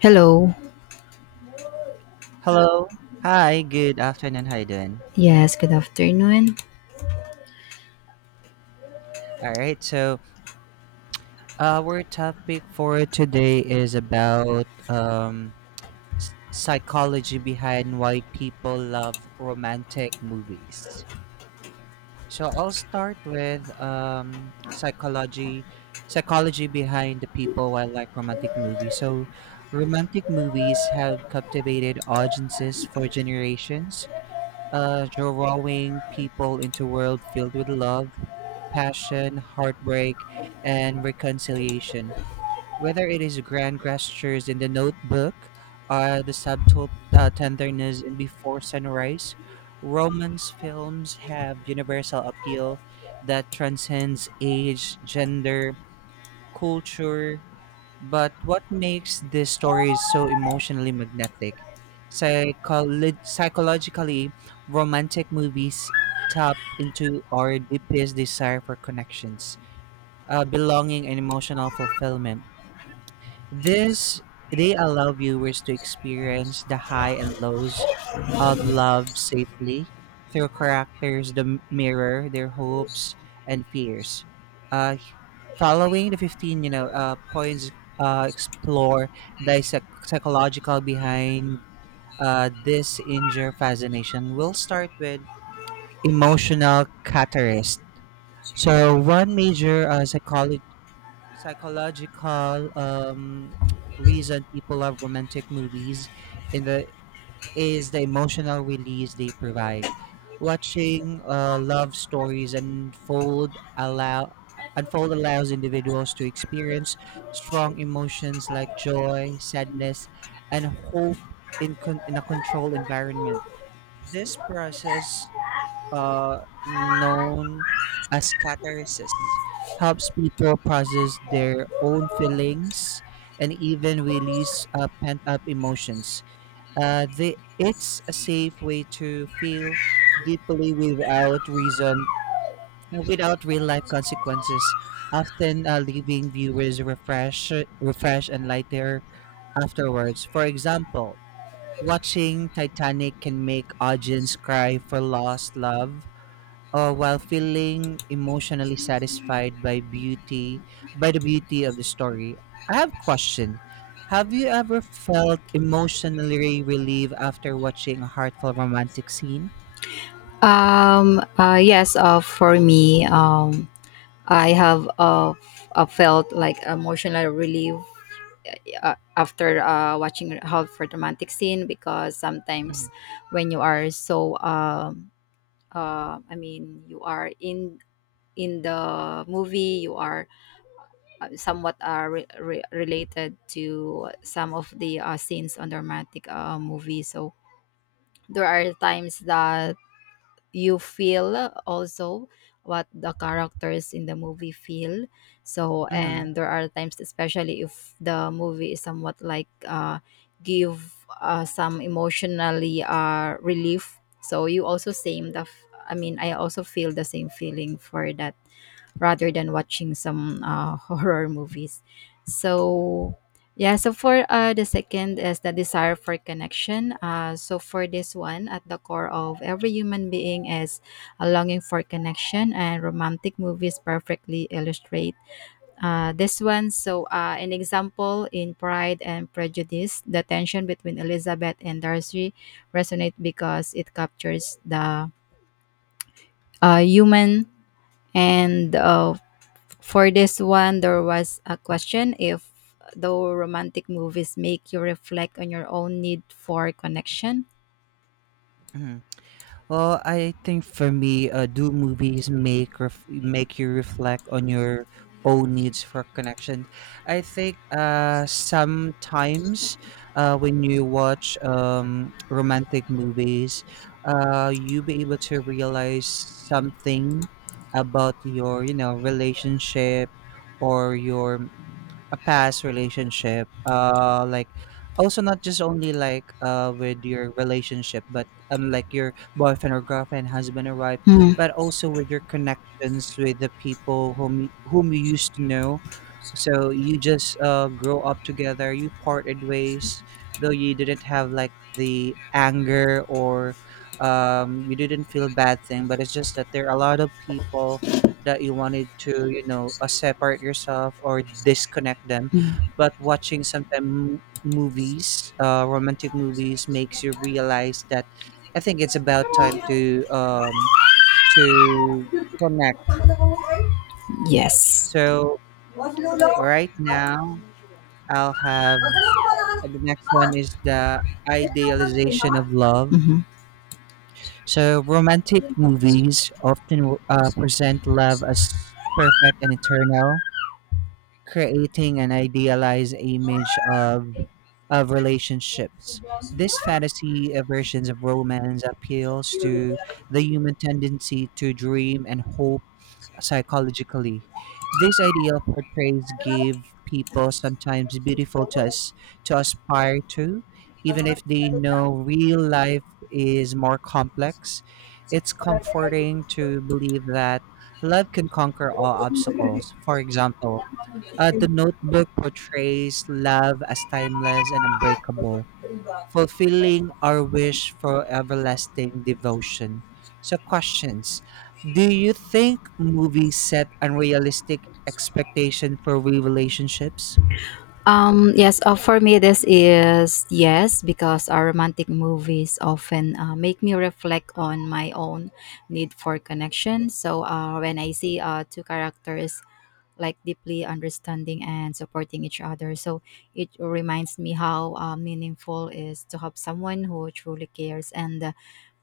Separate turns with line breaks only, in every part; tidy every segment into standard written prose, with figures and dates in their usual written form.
Hello.
Hello. Hi, good afternoon. How you doing?
Yes, good afternoon.
All right. Our topic for today is about psychology behind why people love romantic movies. So, I'll start with psychology behind the people why like romantic movies. So, romantic movies have captivated audiences for generations, drawing people into a world filled with love, passion, heartbreak, and reconciliation. Whether it is grand gestures in The Notebook or the subtle tenderness in Before Sunrise, romance films have universal appeal that transcends age, gender, culture. But what makes these stories so emotionally magnetic? Psychologically, romantic movies tap into our deepest desire for connections, belonging and emotional fulfillment. This They allow viewers to experience the high and lows of love safely through characters that mirror their hopes and fears. Uh, following the 15, points explore the psychological behind this injure fascination. We'll start with emotional catalyst. So one major psychology psychological reason people love romantic movies in the is the emotional release they provide. Watching love stories unfold allows individuals to experience strong emotions like joy, sadness, and hope in a controlled environment. This process, uh, known as catharsis, helps people process their own feelings and even release pent up emotions. It's a safe way to feel deeply without reason, without real life consequences, often leaving viewers refreshed and lighter afterwards. For example, watching Titanic can make audience cry for lost love, while feeling emotionally satisfied by the beauty of the story. I have a question: have you ever felt emotionally relieved after watching a heartfelt romantic scene?
Yes, for me I have felt like emotional relief after watching Halt for Romantic Scene because sometimes
Mm-hmm.
when you are you are in the movie you are somewhat related to some of the scenes on the romantic movie, so there are times that you feel also what the characters in the movie feel. So, and there are times especially if the movie is somewhat like give some emotionally relief, so you also same the I also feel the same feeling for that rather than watching some horror movies. So, yeah, so for the second is the desire for connection. So, for this one, at the core of every human being is a longing for connection, and romantic movies perfectly illustrate this one. So, an example in Pride and Prejudice, the tension between Elizabeth and Darcy resonate because it captures the human and for this one, there was a question if though romantic movies make you reflect on your own need for connection.
Mm-hmm. Well, I think for me, do movies make you reflect on your own needs for connection? I think sometimes, when you watch romantic movies, you be able to realize something about your, you know, relationship or your a past relationship, like, also not just only like, with your relationship but unlike your boyfriend or girlfriend, husband or wife,
Mm,
but also with your connections with the people whom you used to know, so you just, grow up together. You parted ways, though you didn't have like the anger or, you didn't feel bad thing. But it's just that there are a lot of people that you wanted to, you know, separate yourself or disconnect them.
mm.
But watching sometimes movies, romantic movies, makes you realize that I think it's about time to, to connect.
Yes.
So right now I'll have, and the next one is the idealization of love.
Hmm.
So romantic movies often present love as perfect and eternal, creating an idealized image of relationships. This fantasy, versions of romance appeals to the human tendency to dream and hope psychologically. This ideal portrays give people sometimes beautiful to us to aspire to, even if they know real life is more complex. It's comforting to believe that love can conquer all obstacles. For example, The Notebook portrays love as timeless and unbreakable, fulfilling our wish for everlasting devotion. So, questions: do you think movies set unrealistic expectation for real relationships?
Yes, for me, this is yes, because our romantic movies often make me reflect on my own need for connection. So, when I see two characters like deeply understanding and supporting each other. So it reminds me how meaningful is to have someone who truly cares. And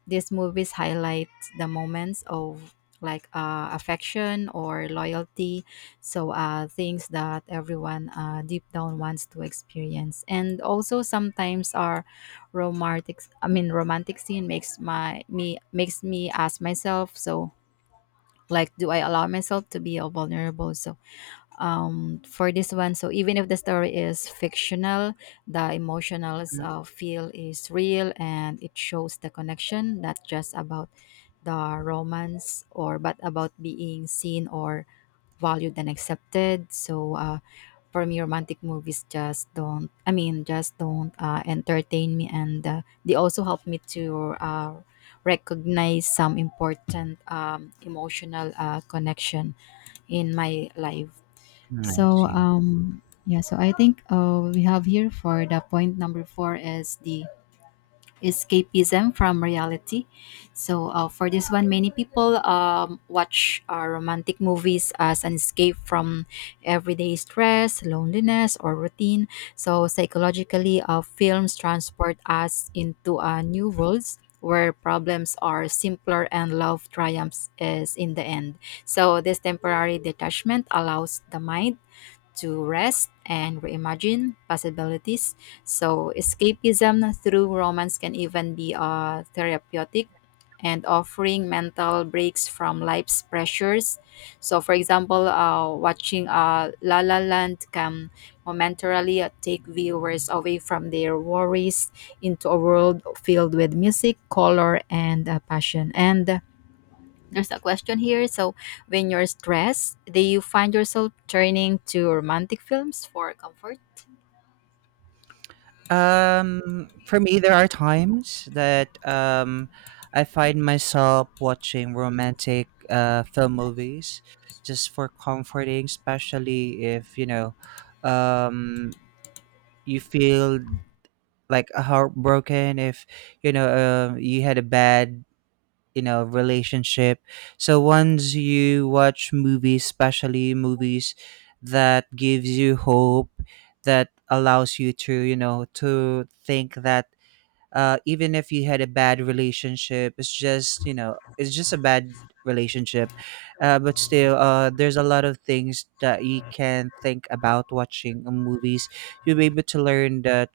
these movies highlight the moments of like affection or loyalty. So things that everyone deep down wants to experience. And also sometimes our romantic romantic scene makes my me makes me ask myself so like do I allow myself to be vulnerable so for this one. So even if the story is fictional, the emotional
Mm.
feel is real and it shows the connection, not just about the romance or but about being seen or valued and accepted. So for me, romantic movies just don't. I mean, just don't entertain me, and they also help me to recognize some important emotional connection in my life.
I
So
see.
yeah, so I think we have here for the point number four is the escapism from reality. So for this one, many people watch romantic movies as an escape from everyday stress, loneliness, or routine. So psychologically, films transport us into new worlds where problems are simpler and love triumphs is in the end. So this temporary detachment allows the mind to rest and reimagine possibilities. So, escapism through romance can even be therapeutic and offering mental breaks from life's pressures. So, for example, watching La La Land can momentarily take viewers away from their worries into a world filled with music, color, and passion. And there's a question here. So, when you're stressed, do you find yourself turning to romantic films for comfort?
For me, there are times that, I find myself watching romantic, film movies just for comforting, especially if you know, um, you feel like, heartbroken, if you know, you had a bad, you know, relationship. So once you watch movies, especially movies that gives you hope, that allows you to, you know, to think that, even if you had a bad relationship, it's just, you know, it's just a bad relationship. Uh, but still there's a lot of things that you can think about watching movies. You'll be able to learn that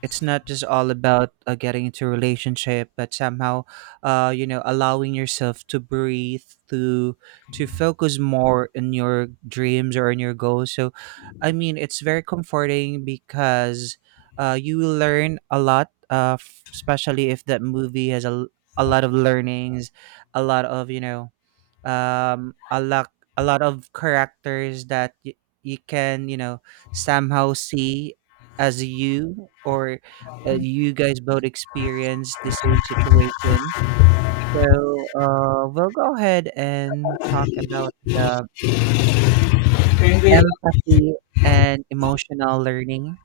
it's not just all about, getting into a relationship, but somehow, you know, allowing yourself to breathe, to focus more on your dreams or on your goals. So I mean it's very comforting because, you will learn a lot, especially if that movie has a lot of learnings, a lot of, you know, um a lot a lot of characters that you can, you know, somehow see as you, or, you guys both experience the same situation. So we'll go ahead and talk about the empathy and emotional learning.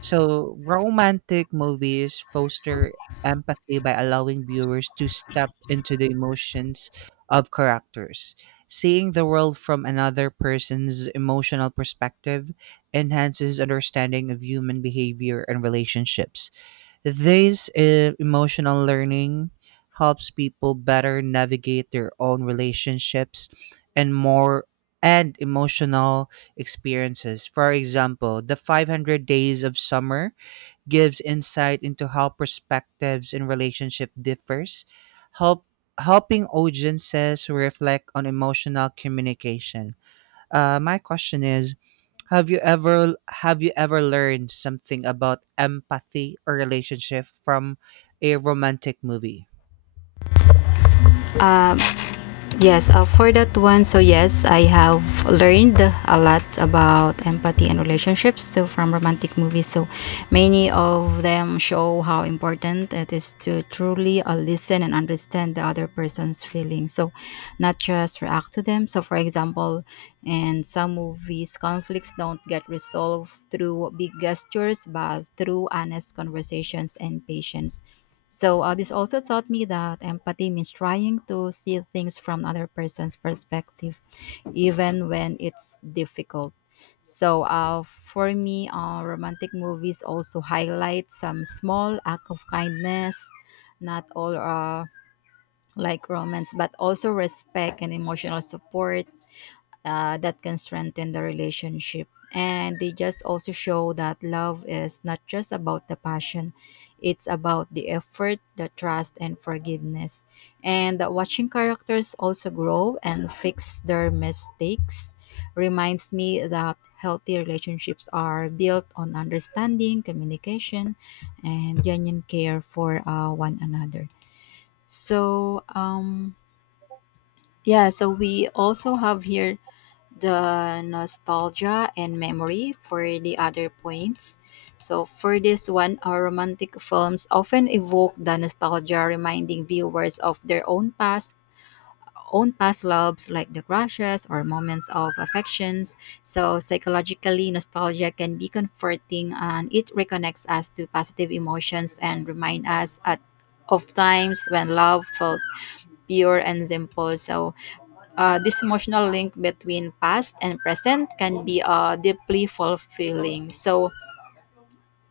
So, romantic movies foster empathy by allowing viewers to step into the emotions of characters. Seeing the world from another person's emotional perspective enhances understanding of human behavior and relationships. This emotional learning helps people better navigate their own relationships and more and emotional experiences. For example, The 500 Days of Summer gives insight into how perspectives in relationship differs, help helping audiences reflect on emotional communication. My question is, have you ever learned something about empathy or relationship from a romantic movie?
Uh, Yes, for that one, so yes, I have learned a lot about empathy and relationships. So from romantic movies, so many of them show how important it is to truly listen and understand the other person's feelings. So not just react to them. So for example, in some movies, conflicts don't get resolved through big gestures, but through honest conversations and patience. So this also taught me that empathy means trying to see things from another person's perspective, even when it's difficult. So for me, romantic movies also highlight some small act of kindness, not all like romance, but also respect and emotional support that can strengthen the relationship. And they just also show that love is not just about the passion, it's about the effort, the trust, and forgiveness. And that watching characters also grow and fix their mistakes reminds me that healthy relationships are built on understanding, communication, and genuine care for one another. So, yeah, so we also have here the nostalgia and memory for the other points. So for this one, our romantic films often evoke the nostalgia, reminding viewers of their own own past loves like the crushes or moments of affections. So psychologically, nostalgia can be comforting, and it reconnects us to positive emotions and remind us at of times when love felt pure and simple. So this emotional link between past and present can be deeply fulfilling. So,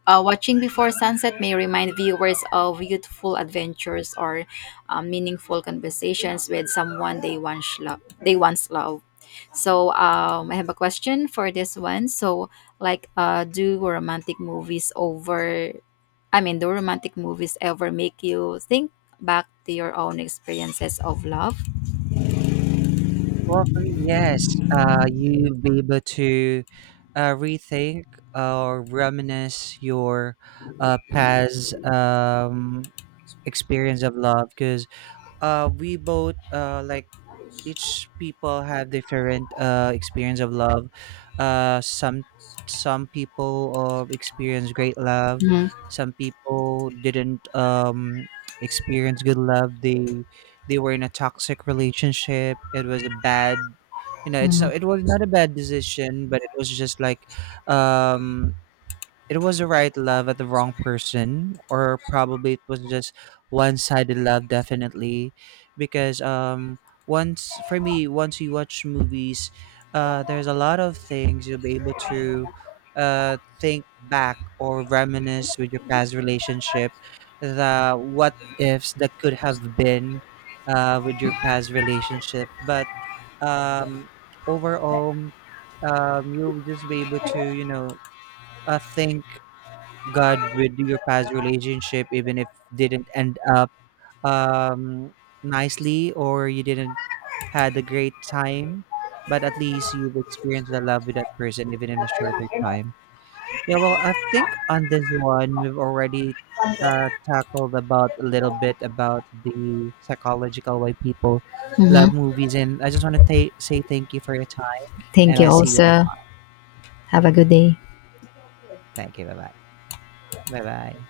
watching before sunset may remind viewers of youthful adventures or meaningful conversations with someone they once loved. They once loved. So, I have a question for this one. So, like, do romantic movies ever make you think back to your own experiences of love?
Well, for me, yes. You be able to, rethink or reminisce your, past, experience of love, because we both like, each people have different experience of love. Uh, some people, experience great love, some people didn't, experience good love. They were in a toxic relationship. It was a bad, you know, it's
Mm-hmm.
not, it was not a bad decision, but it was just like, um it was the right love at the wrong person, or probably it was just one-sided love. Definitely, because, once for me, once you watch movies, there's a lot of things you'll be able to, think back or reminisce with your past relationship, the what ifs that could have been with your past relationship. But, um overall, you'll just be able to, you know, think God with your past relationship, even if didn't end up, um, nicely, or you didn't had a great time, but at least you've experienced the love with that person, even in a shorter time. Yeah, well, I think on this one we've already, tackled about a little bit about the psychological way people
Mm-hmm.
love movies, and I just want to say thank you for your time,
Thank
and I
you
see you next
also.
time.
Have a good day.
Thank you. Bye bye. Bye bye.